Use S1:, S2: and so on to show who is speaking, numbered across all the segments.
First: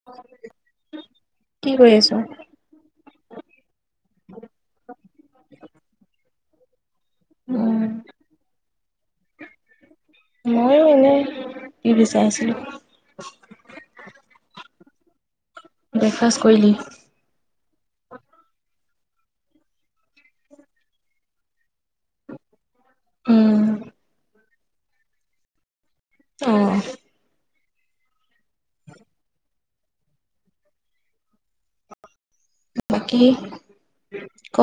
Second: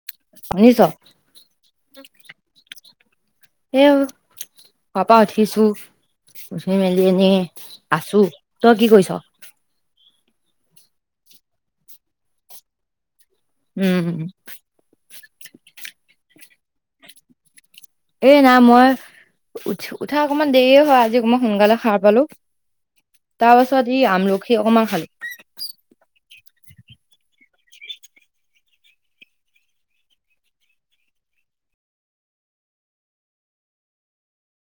S1: [inaudible]
S2: শুনিছ?
S1: কি কৰি আছ?
S2: এ ও শুৱাৰ পৰা উঠিছো উঠি মেলি এনে
S1: উম,
S2: আছো, তই কি কৰিছ?
S1: ময়ো এনে, টি ভি চাই আছিলো।
S2: উম।
S1: ব্ৰেকফাষ্ট কৰিলি?
S2: এই নাই মই উঠি উঠা অকমান দেৰি হয়, আজি অকমান সোনকালে সাৰ পালো।
S1: উম,
S2: তাৰপাছত ই আমলখি অকমান খালো।
S1: অঁহ। বাকী ক।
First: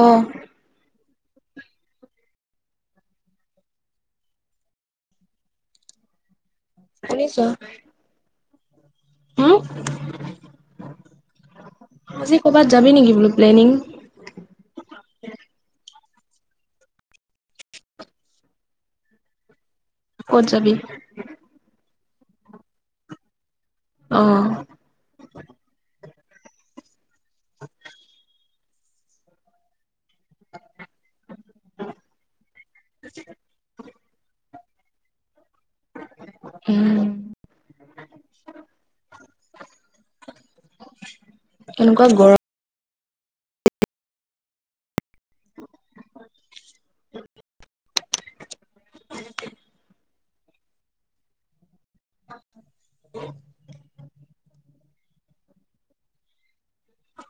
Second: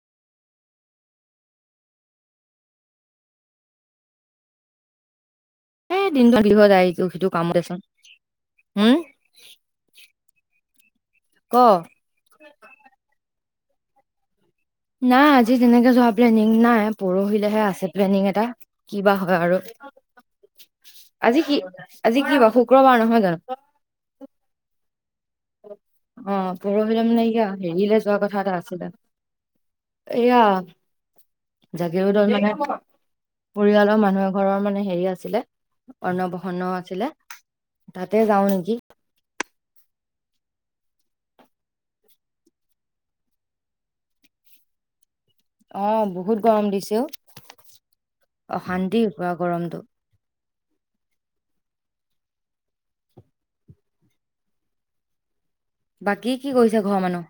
S2: এই দিনটো আৰু কি হৈ যায় ইটো সিটো
S1: শুনিছ?
S2: কাম
S1: হুম,
S2: দেচোন, হম? ক।
S1: আজি ক'বাত যাবি নেকি বোলো প্লেনিং?
S2: নাই আজি তেনেকে যোৱা প্লেনিং নাই, পৰহিলেহে আছে প্লেনিং এটা। কিবা হয় আৰু।
S1: কত যাবি?
S2: আজি কি আজি কি বাৰ শুক্ৰবাৰ নহয় জানো?
S1: অঁহ।
S2: অহ পৰহিলে মানে এইয়া হেৰিলে যোৱা কথা এটা আছিলে এইয়া জাগিৰোডত মানে পৰিয়ালৰ মানুহ এঘৰৰ মানে হেৰি আছিলে অৰ্ণপ্ৰসণ
S1: উম,
S2: আছিলে তাতে যাও নেকি।
S1: কেনেকুৱা গৰ
S2: অঁ বহুত গৰম দিছে ঔ! অশান্তি পোৰা গৰমটো।
S1: [unintelligible]
S2: বাকী কি কৰিছে ঘৰৰ মানুহ?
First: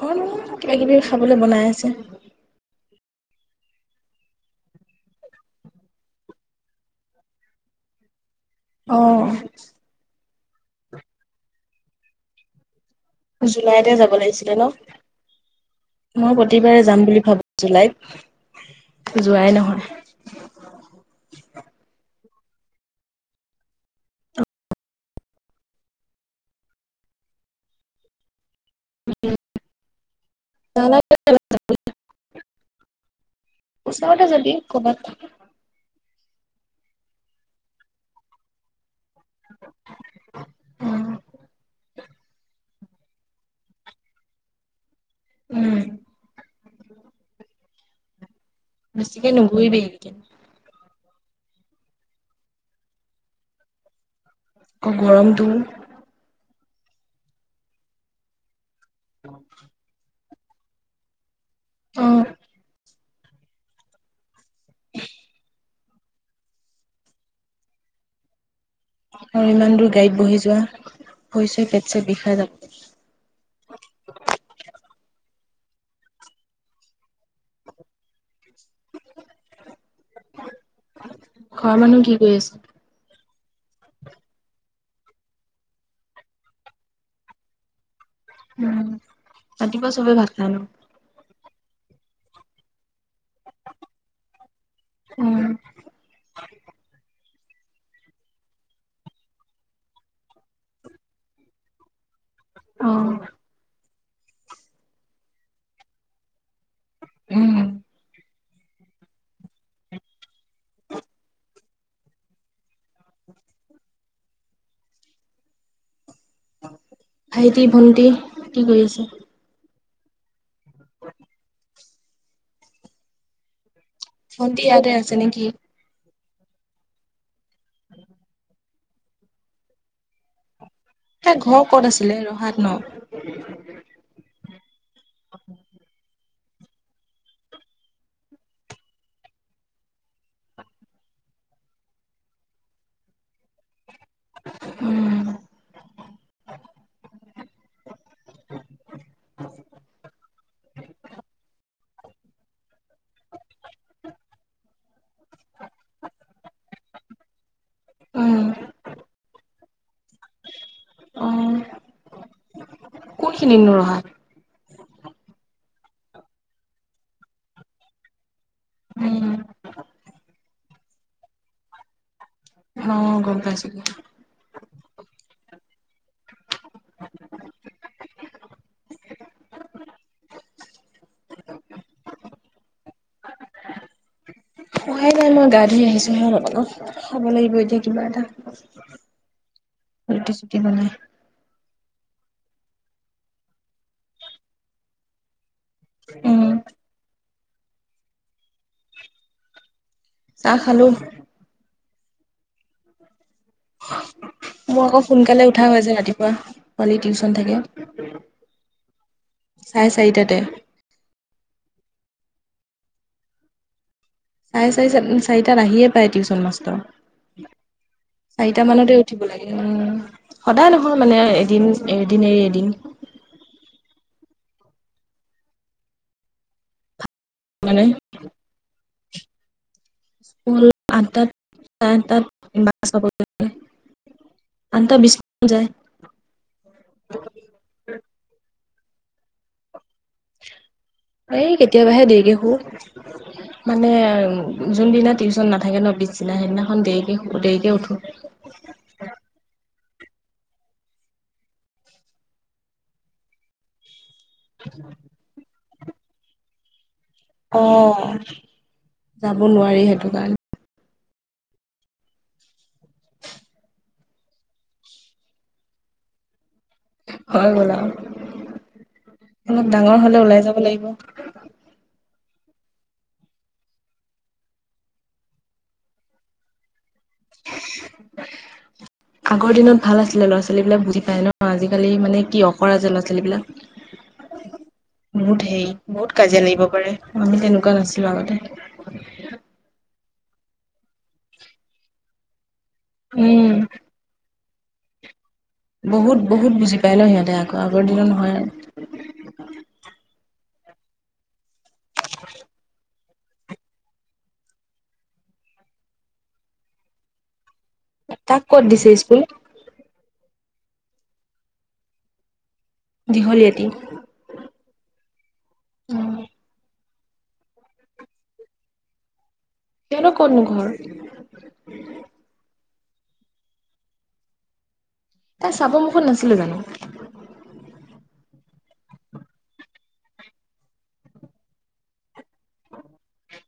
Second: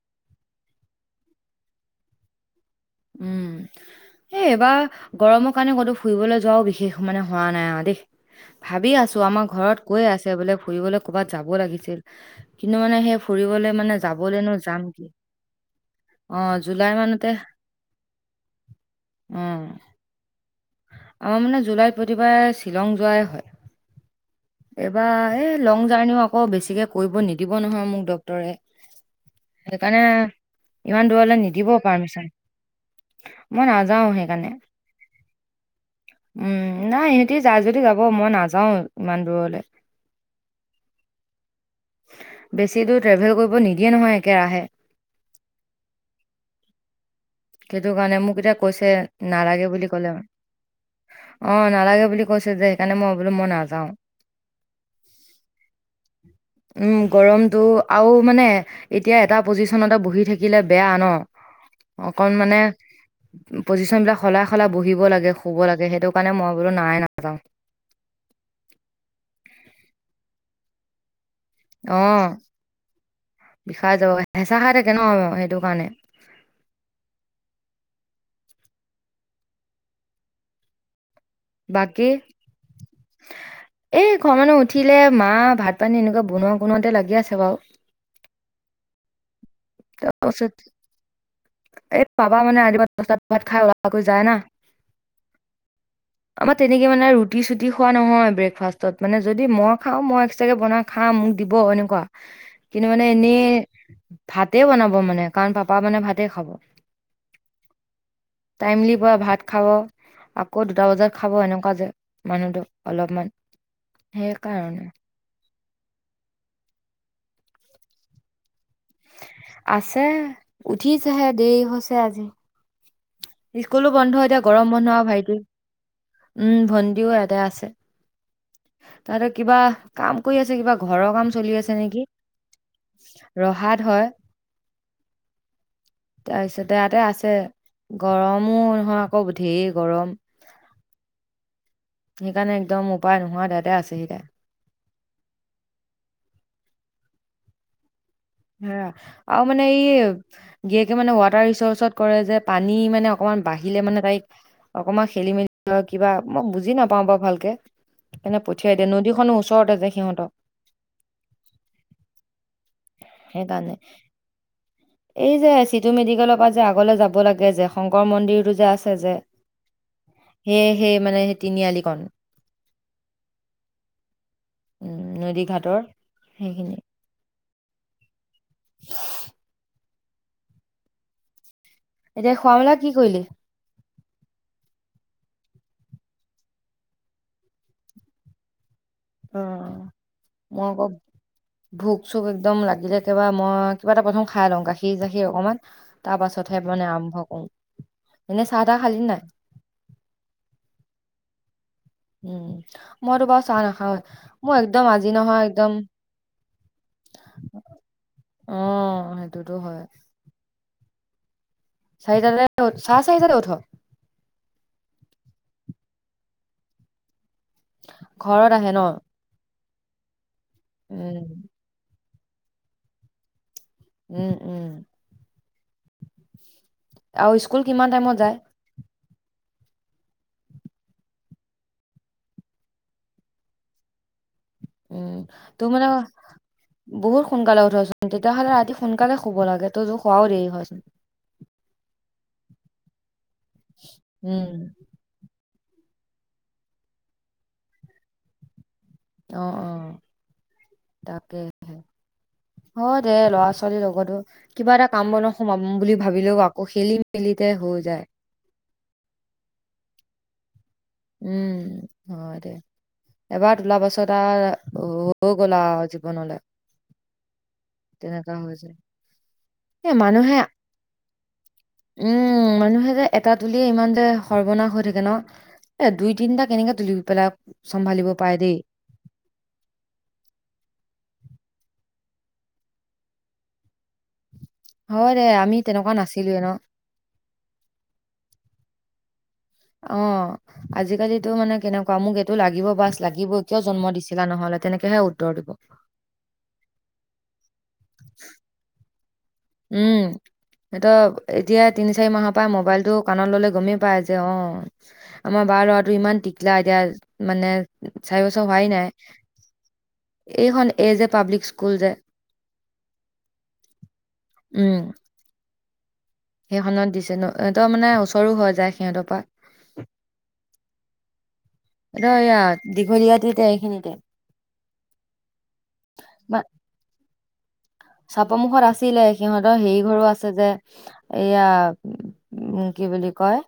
S1: ঘৰত মানুহ কিবা কিবি খাবলে বনাই আছে।
S2: উম! এই, এইবাৰ, গৰমৰ কাৰণে ক'তো ফুৰিবলৈ যোৱাও, বিশেষ মানে, হোৱা নাই আৰু দেই। ভাবি আছোঁ!
S1: অ',
S2: আমাৰ ঘৰত কৈয়ে আছে, বোলে ফুৰিবলৈ ক'ৰবাত যাব লাগিছিল। কিন্তু, মানে সেই, ফুৰিবলৈ
S1: জুলাইতে
S2: মানে
S1: যাব
S2: যাবলৈনো
S1: লাগিছিলে ন'?
S2: যাম কি
S1: মই
S2: অ
S1: প্ৰতিবাৰে
S2: জুলাই
S1: যাম বুলি
S2: মানতে
S1: ভাবোঁ! জুলাইত।
S2: অ
S1: যোৱাই নহয়‌।
S2: আমাৰ মানে, জুলাইত প্ৰতিবাৰে, শ্বিলং যোৱাই হয়। এইবাৰ, এই লং জাৰ্নিও আকৌ, বেছিকে কৰিব নিদিব নহয়, মোক। ড ক্তৰে। সেইকাৰণে, ইমান
S1: নালাগে
S2: দূৰলে নিদিব পাৰ্মিচন। মই নাযাওঁ।
S1: এ, যদি ক'ৰবাত
S2: উম, নাই। সিহঁতি যায় যদি যাব, মই নাযাওঁ ইমান দূৰলে।
S1: উম।
S2: বেছি দূৰ ট্ৰেভেল কৰিব নিদিয়ে নহয়, একেৰাহে।
S1: উম!
S2: সেইটোকাৰণে, মোক এতিয়া কৈছে,
S1: বেছিকে
S2: নালাগে
S1: নুঘূৰিবি
S2: বুলি
S1: এইকেইদিন।
S2: ক'লে। অ'! নালাগে বুলি কৈছে যে, সেইকাৰণে মই ভাবিলোঁ! মই মানে নাযাওঁ।
S1: আকৌ, গৰমটো।
S2: উম, গৰমটো! আৰু মানে, এতিয়া এটা পজিশনতে বহি থা কিলে বেয়া ন'!
S1: অ
S2: অকন মানে, পজিশনবিলাক সলাই-সলাই বহিব লাগে, শুব লাগে। সেইটো কাৰণে, মই বোলোঁ, নাই নাযাওঁ।
S1: আৰু ইমান দূৰ গাড়ীত বহি যোৱা, ভৰি-চৰি, পেট- ছেট,
S2: অঁ
S1: বিষাই যাব।
S2: বিষাই যাব! হেঁচা খাই থাকে ন' সেইটো কাৰণে।
S1: ঘৰৰ মানুহ
S2: বাকী?
S1: কি কৰি আছে?
S2: এই, ঘৰ মানুহ উঠিলে, মা ভাত-পানী এনেকুৱা, বনোৱা-বনোৱাতে লাগি আছে বাৰু।
S1: উম! ৰাতিপুৱা চবে
S2: তাৰ
S1: ভাত খাই ন?
S2: পাছত, এই পাবা মানে, আলিবাট। পাছত ভাত খাই, ওলাকৈ যায় না।
S1: [inaudible]
S2: আমাৰ তেনেকে মানে, ৰুট-ছুটি খোৱা নহয়, ব্ৰেকফাষ্টত। মানে, যদি মই খাওঁ, একষ্ট্ৰাকে বনাও। খা, মোক দিব এনেকুৱা।
S1: [inaudible]
S2: কিন্তু মানে এনেই, ভাতে বনাব মানে। কাৰণ, পাপা মানে, ভাতে খাব।
S1: উম!
S2: টাইমলি পৰা ভাত খাব। আকৌ, দুটা বজাত খাব। এনেকুৱা যে, মানুহটো অলপমান, সেইকাৰণে।
S1: ভাইটি-ভণ্টি কি কৰি আছে?
S2: আছে, উঠিছেহে, দেৰি হৈছে আজি। স্কুলো বন্ধ এতিয়া,
S1: ভণ্টি
S2: গৰম
S1: ইয়াতে
S2: বন্ধ
S1: আছে
S2: ভাইটি।
S1: নেকি?
S2: উম, ভণ্টিও ইয়াতে আছে। তাতে কিবা, কাম কৰি আছে, কিবা ঘৰৰ কাম
S1: তাই
S2: চলি
S1: ঘৰ
S2: আছে
S1: ক'ত
S2: নেকি?
S1: আছিলে ৰহাত ন?
S2: ৰহাদ হয়।
S1: [inaudible]
S2: তাৰ পিছতে, ইয়াতে আছে। গৰমো নহয় আকৌ ধেৰ গৰম! সেইকাৰণে, একদম উপায় নোহোৱাত, ইয়াতে আছেহি তাই।
S1: উম, [inaudible]
S2: উম' অ মানে এই। গিৰীয়েকে মানে ৱাটাৰ ৰিচৰ্চত কৰে যে, পানী মানে অকমান বাঢ়িলে মানে তাইক। অকমান খেলি মেলি লৈ কিবা, মই বুজি নাপাওঁ বাও ভালকে। এনে
S1: উম,
S2: পঠিয়াই দে, নদীখনো ওচৰতে যে সিহঁতৰ।
S1: অ', কোনখিনিতনো
S2: সেকাৰণে।
S1: ৰহাত?
S2: এই যে চিটু মেডিকেলৰ পৰা যে আগলে যাব লাগে যে, শংকৰ মন্দিৰটো যে আছে যে।
S1: [unintelligible]
S2: সেই হে মানে, সেই তিনি‌ আলিকণ।
S1: অ' গম পাইছো।
S2: উম, নদী ঘাটৰ সেইখিনি। [unintelligible] এতিয়া খোৱা মেলা কি কৰিলি?
S1: খোৱাই মই গা ধুই আহিছোঁহে অলপ আগত, খাব লাগিব এতিয়া কিবা এটা।
S2: উম,
S1: ৰুটি চুটি
S2: মোৰ
S1: বনাই
S2: অক। ভোক চোক একদম লাগিলে একেবা মই কিবা এটা প্ৰথম খাই লওঁ, গাখীৰ চাখীৰ অকণমান।
S1: উম
S2: তাৰপাছতহে মানে আৰম্ভ কৰো, এনেই চাহ তাহ খালি নাই?
S1: চাহ খালোঁ।
S2: উম' মই তো বাও চাহ নাখাওঁয়ে।
S1: মোৰ আক সোনকালে উঠা হৈ যে ৰাতিপুৱা, পোৱালি টিউচন থাকে।
S2: উম'।
S1: চাৰে চাৰিটাটে।
S2: চাৰিটাহে, চাৰে চাৰিটাটে উঠ।
S1: চাৰে চাৰি চাৰিটাত আহিয়ে পায় টিউচন মাষ্টৰ,
S2: ঘৰত
S1: চাৰিটা
S2: আহে ন?
S1: মানতে উ। উঠিব লাগে উম', সদায় নহয়
S2: উম,
S1: মানে, এদিন এদিন এৰি এদিন।
S2: উম, উম। আৰু স্কুল
S1: মানে
S2: কিমান টাইমত যায়?
S1: আঠটাত চাৰে আঠটাত বাছ পাব লাগে। আঠটা বিছ
S2: উম,
S1: মানত
S2: তোৰ
S1: যায়
S2: মানে বহুত সোনকালে উঠচোন। তেতিয়াহ'লে ৰাতি সোনকালে শুব লাগে, তইতো শুৱাও দেৰি হয়চোন।
S1: এই কেতিয়াবাহে দেৰিকে শু। মানে
S2: উম।
S1: যোনদিনা টিচ চন নাথাকে ন, পিছদিনা সেইদিনাখন দেৰিকে শো দেৰিকে উঠো।
S2: অ' অ'। তাকে হে, হয় দে ল'ৰা ছোৱালীৰ লগতো। কিবা এটা কাম বনত সোমাম বুলি ভাবিলেও আকৌ খেলি মেলিতে হৈ যায়
S1: অ', যাব নোৱাৰি সেইটো কাৰণে।
S2: উম, হয় দে। এবাৰ তোলা পাছত আৰু হ হৈ গ'ল আৰু জীৱনলে।
S1: হৈ গ'ল আৰু।
S2: যায়
S1: অলপ
S2: এ
S1: ডাঙৰ হ'লে
S2: মানুহে
S1: ওলাই যাব লাগিব।
S2: উম, মানুহেযে এটা তুলিয়ে ইমান যে সৰ্বনাশ হৈ থাকে ন'? এ দুই তিনটা কেনেকে তুলি পেলাই চম্ভালিব পাৰে দেই।
S1: আগৰ দিনত ভাল আছিলে ল'ৰা ছোৱালী বিলাক বুজি পাই ন। আজিকালি মানে কি অকৰা যে ল'ৰা ছোৱালীবিলাক।
S2: হয় দে
S1: বহুত
S2: আমি
S1: হেৰি।
S2: তেনেকুৱা
S1: বহুত
S2: নাছিলোয়ে
S1: কাজিয়া
S2: ন
S1: লাগিব পাৰে। আমি তেনেকুৱা নাছিলো আগতে।
S2: অ', আজিকালিতো মানে কেনেকুৱা মোক এইটো লাগিব বাচ। লাগিবই।
S1: উম
S2: কিয় জন্ম দিছিলা নহ'লে? তেনেকেহে উত্তৰ দিব।
S1: বহুত বহুত বুজি পায় ন সিহঁতে, আ আগৰ দিনৰ নহয় আৰু।
S2: উম সিহঁতক এতিয়াই তিনি-চাৰি মাহৰ পৰা মোবাইলটো কানত ল'লে গমেই পাই যে অ। আমাৰ বাৰ ল'ৰাটো ইমান টিকলা এতিয়া মানে চাৰি
S1: তাক
S2: বছৰ
S1: ক'ত
S2: হোৱাই নাই।
S1: দিছে স্কুল
S2: এইখন এ যে পাব্লিক স্কুল যে
S1: দীঘলীয়াতী
S2: উম। সেইখনত দিছে ন। ত ইহঁতৰ মানে ওচৰো হৈ যায় সিহঁতৰ পৰা।
S1: সিহঁতৰ ক'তনো ঘৰ?
S2: সিহঁতৰ ইয়া দীঘলীয়া তীতে এইখিনিতে।
S1: তাই চাপৰমুখত নাছিলে জানো?
S2: চাপৰমুুখত আছিলে, সিহঁতৰ হেৰি ঘৰো আছে যে এয়া উ কি বুলি কয়,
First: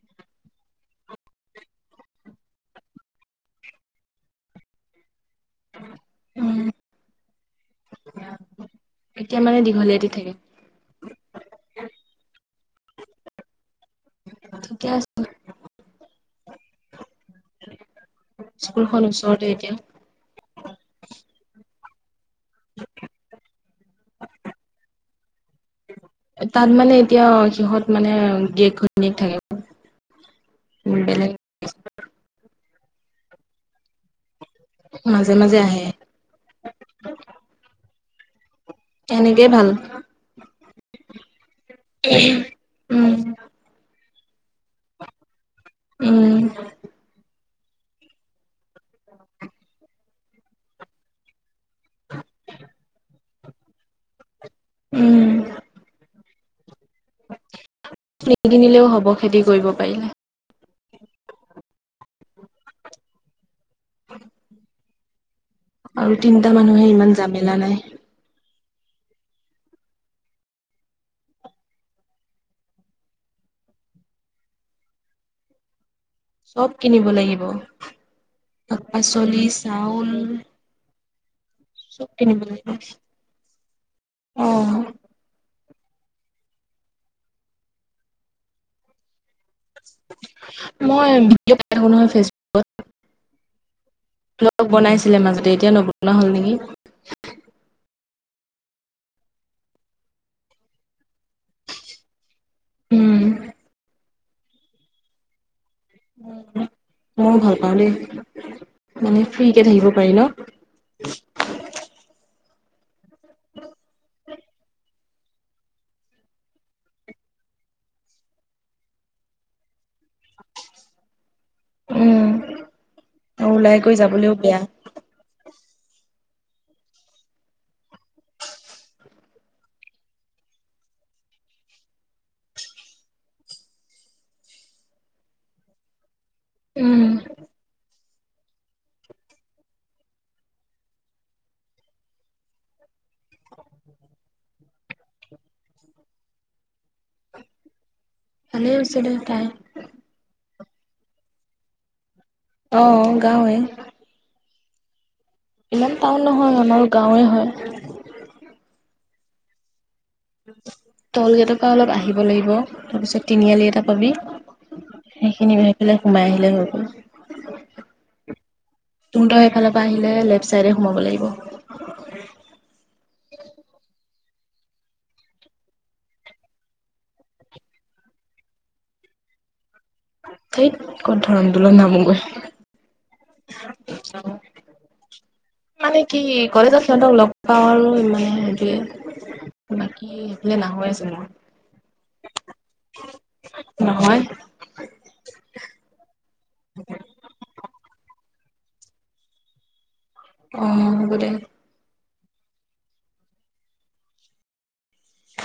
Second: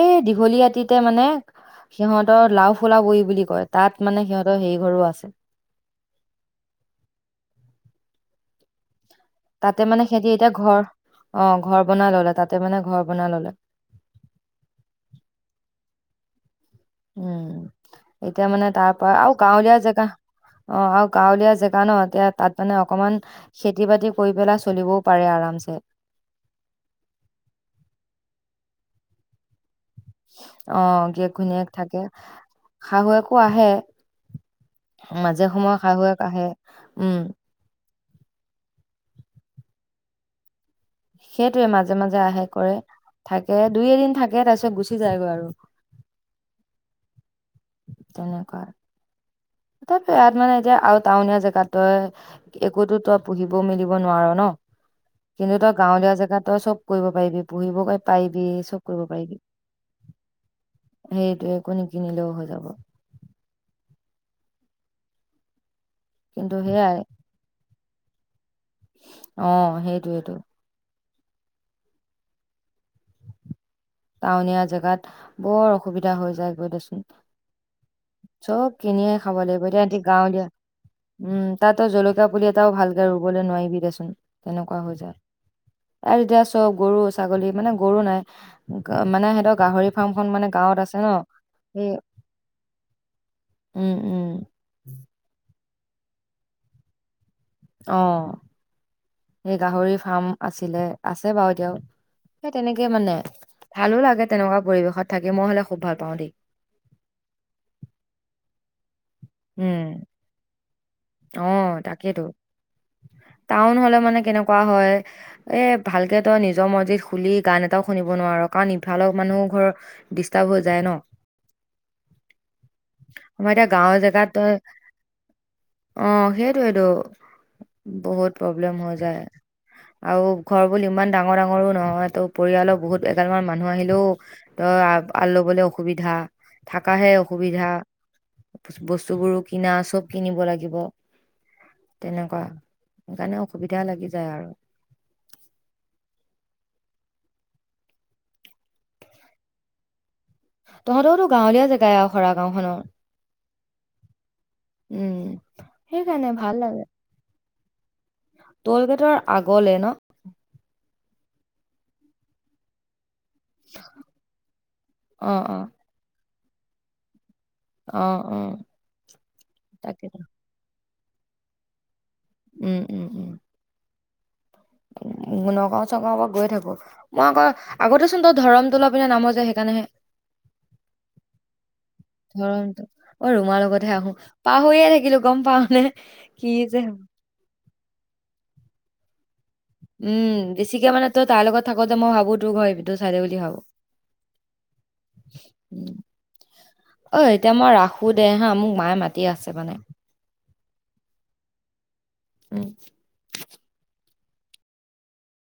S2: এই দীঘলীয়া আতিতে মানে সিহঁতৰ লাওঁফুলাবৰি বুলি কয়, তাত মানে সিহঁতৰ হেই ঘৰো আছে।
S1: উম। এতিয়া
S2: তাতে মানে
S1: দীঘলীয়াতি
S2: সিহঁতি
S1: থাকে
S2: এতিয়া ঘৰ, অ ঘৰ বনাই ল'লে তাতে মানে ঘৰ বনাই ল'লে।
S1: থিকে আছে।
S2: উম এতিয়া মানে তাৰ
S1: স্কুলখন
S2: পৰা আৰু
S1: ওচৰতে এতিয়া
S2: গাঁৱলীয়া জেগা অ আৰু গাঁৱলীয়া জেগা ন এতিয়া তাত মানে অকমান খেতি-বাতি কৰি পেলাই চলিবও পাৰে আৰামছে।
S1: তাত মানে এতিয়া সিহঁত মানে গিয়েক ঘৈণীয়েক থাকে?
S2: অ
S1: বেলেগ
S2: গিৰিয়েক ঘৈনীয়েক থাকে। শাহুৱেকো আহে মাজে সময়ে শাহুয়েক আহে, উম।
S1: তেনেকেই ভাল।
S2: সেইটোৱে মাজে মাজে আহে কৰে
S1: উম,
S2: থাকে, দুই এদিন থাকে তাৰ পিছত গুচি যায়গৈ আৰু।
S1: উম।
S2: তেনেকুৱা।
S1: [inaudible]
S2: সেইয়া মানে এতিয়া আৰু টাউনীয়া জেগাত তই একোতো তই পুহিব মেলিব নোৱাৰ ন।
S1: উম,
S2: কিন্তু তই গাঁৱলীয়া জেগাত তই চব কৰিব পাৰিবি, পু়হিবগৈ পাৰিবি চব
S1: নিকিনিলেও হ'ব
S2: কৰিব পাৰিবি।
S1: খেতি কৰিব পাৰিলে।
S2: সেইটোয়ে একো নিকিনিলেও হৈ যাব।
S1: [unintelligible] আৰু তিনিটা
S2: কিন্তু
S1: মানুহে
S2: সেয়াই
S1: ইমান জামেলা নাই।
S2: অহ সেইটোয়েটো। টাউনীয়া জেগাত বৰ অসুবিধা হৈ যায়
S1: চব
S2: গৈ দেচোন।
S1: কিনিব লাগিব
S2: চব
S1: শাক
S2: কিনিয়ে খাব
S1: পাচলি
S2: লাগিব, এতিয়া এতি
S1: চাউল
S2: গাঁৱলীয়া উম তাতো
S1: চব
S2: জলকীয়া
S1: কিনিব
S2: পুলি
S1: লাগিব।
S2: এটাও ভালকে ৰুবলৈ নোৱাৰিবি দেচোন
S1: অ',
S2: তেনেকুৱা হৈ যায়। আৰু এতিয়া চব গৰু-ছাগলী মানে গৰু নাই মানে সিহঁতক গাহৰি ফাৰ্মখন মানে গাঁৱত আছে ন
S1: মই ভিডিঅ' পাই থাকো
S2: সেই
S1: নহয় ফেচবুক
S2: উম উম।
S1: ব্লগ বনাইছিলে মাজতে এতিয়া নবনা হ'ল নেকি।
S2: অহ সেই গাহৰি ফাৰ্ম আছিলে আছে বাৰু এতিয়াও। সেই তেনেকে মানে,
S1: উম,
S2: ভালো লাগে তেনেকুৱা পৰিৱেশত থাকি মই হলে খুব ভাল পাও দেই।
S1: ময়ো ভাল পাওঁ দেই, উম।
S2: উম অহ তাকেইতো। টাউন হ'লে মানে কেনেকুৱা হয় এ ভালকে তই নিজৰ মজিত শুলি গান এটাও শুনিব নোৱাৰো কাৰণ ইফালৰ মানুহ ঘৰৰ ডিষ্টাৰ্ব হৈ যায় ন?
S1: উম।
S2: মই
S1: আৰু
S2: এতিয়া
S1: ওলাই কৰি
S2: গাঁৱত যে।
S1: যাবলৈও বেয়া।
S2: অঁ সেইটোৱেটো বহুত প্ৰব্লেম হৈ যায়। আৰু ঘৰ বোৰ ইমান ডাঙৰ ডাঙৰো নহয় তো পৰিয়ালৰ বহুত এগালমান মানুহ আহিলেও- তই আলবলৈ অসুবিধা
S1: উম,
S2: থাকাহে অসুবিধা। বস্তুবোৰো কিনা চব কিনিব লাগিব। তেনেকুৱা। সেইকাৰণে অসুবিধা লাগি যায় আৰু।
S1: ভালেই হৈছে দে তাইৰ।
S2: তহঁতৰতোৰটো গাঁৱলীয়া জেগাই আৰু খৰা গাও খনৰ
S1: অ', গাঁৱে।
S2: উম।
S1: ইমান টাউন
S2: সেইকাৰণে
S1: নহয়
S2: ভাল
S1: আমাৰ গাঁৱেই হয়।
S2: টোলগেটৰ আগলে ন?
S1: টোলগেটৰ পৰা অলপ আহিব লাগিব, তাৰপিছত- তিনিআলি এটা পাবি
S2: অ অ
S1: সেইখিনি সেইফালে সোমাই আহিলেই হৈ গ'ল।
S2: অ অ
S1: তহতৰ এইফালৰ পৰা আহিলে
S2: তাকেতো
S1: লেফট চাইডে সোমাব লাগিব।
S2: উম উম উম। নগাঁও চগাঁওৰ পৰা গৈ থাকো। মই আকৌ আগতে চোন তই ধৰম তোলৰ পিনে নামো যে সেইকাৰণেহে।
S1: ধেইত ক'ত ধৰম দোলত নামোগৈ
S2: ধৰণ তল অই ৰুমাৰ লগতহে আহো। পাও- হৈয়ে থাকিলোঁ গম পাও। নে
S1: মানে কি কলেজত সিহঁতক লগ পাও আৰু মানে সেইটোয়ে।
S2: উম বেছিকে মানে তই তাৰ লগত থাকোতে মই ভাবো তোৰ ঘৰ এই ভিতৰ চাইদে বুলি ভাবো।
S1: নহয়।
S2: অই এতিয়া মই ৰাখো দে হা মোক মায়ে মাতি আছে মানে।
S1: অঁ হ'ব দে।
S2: উম।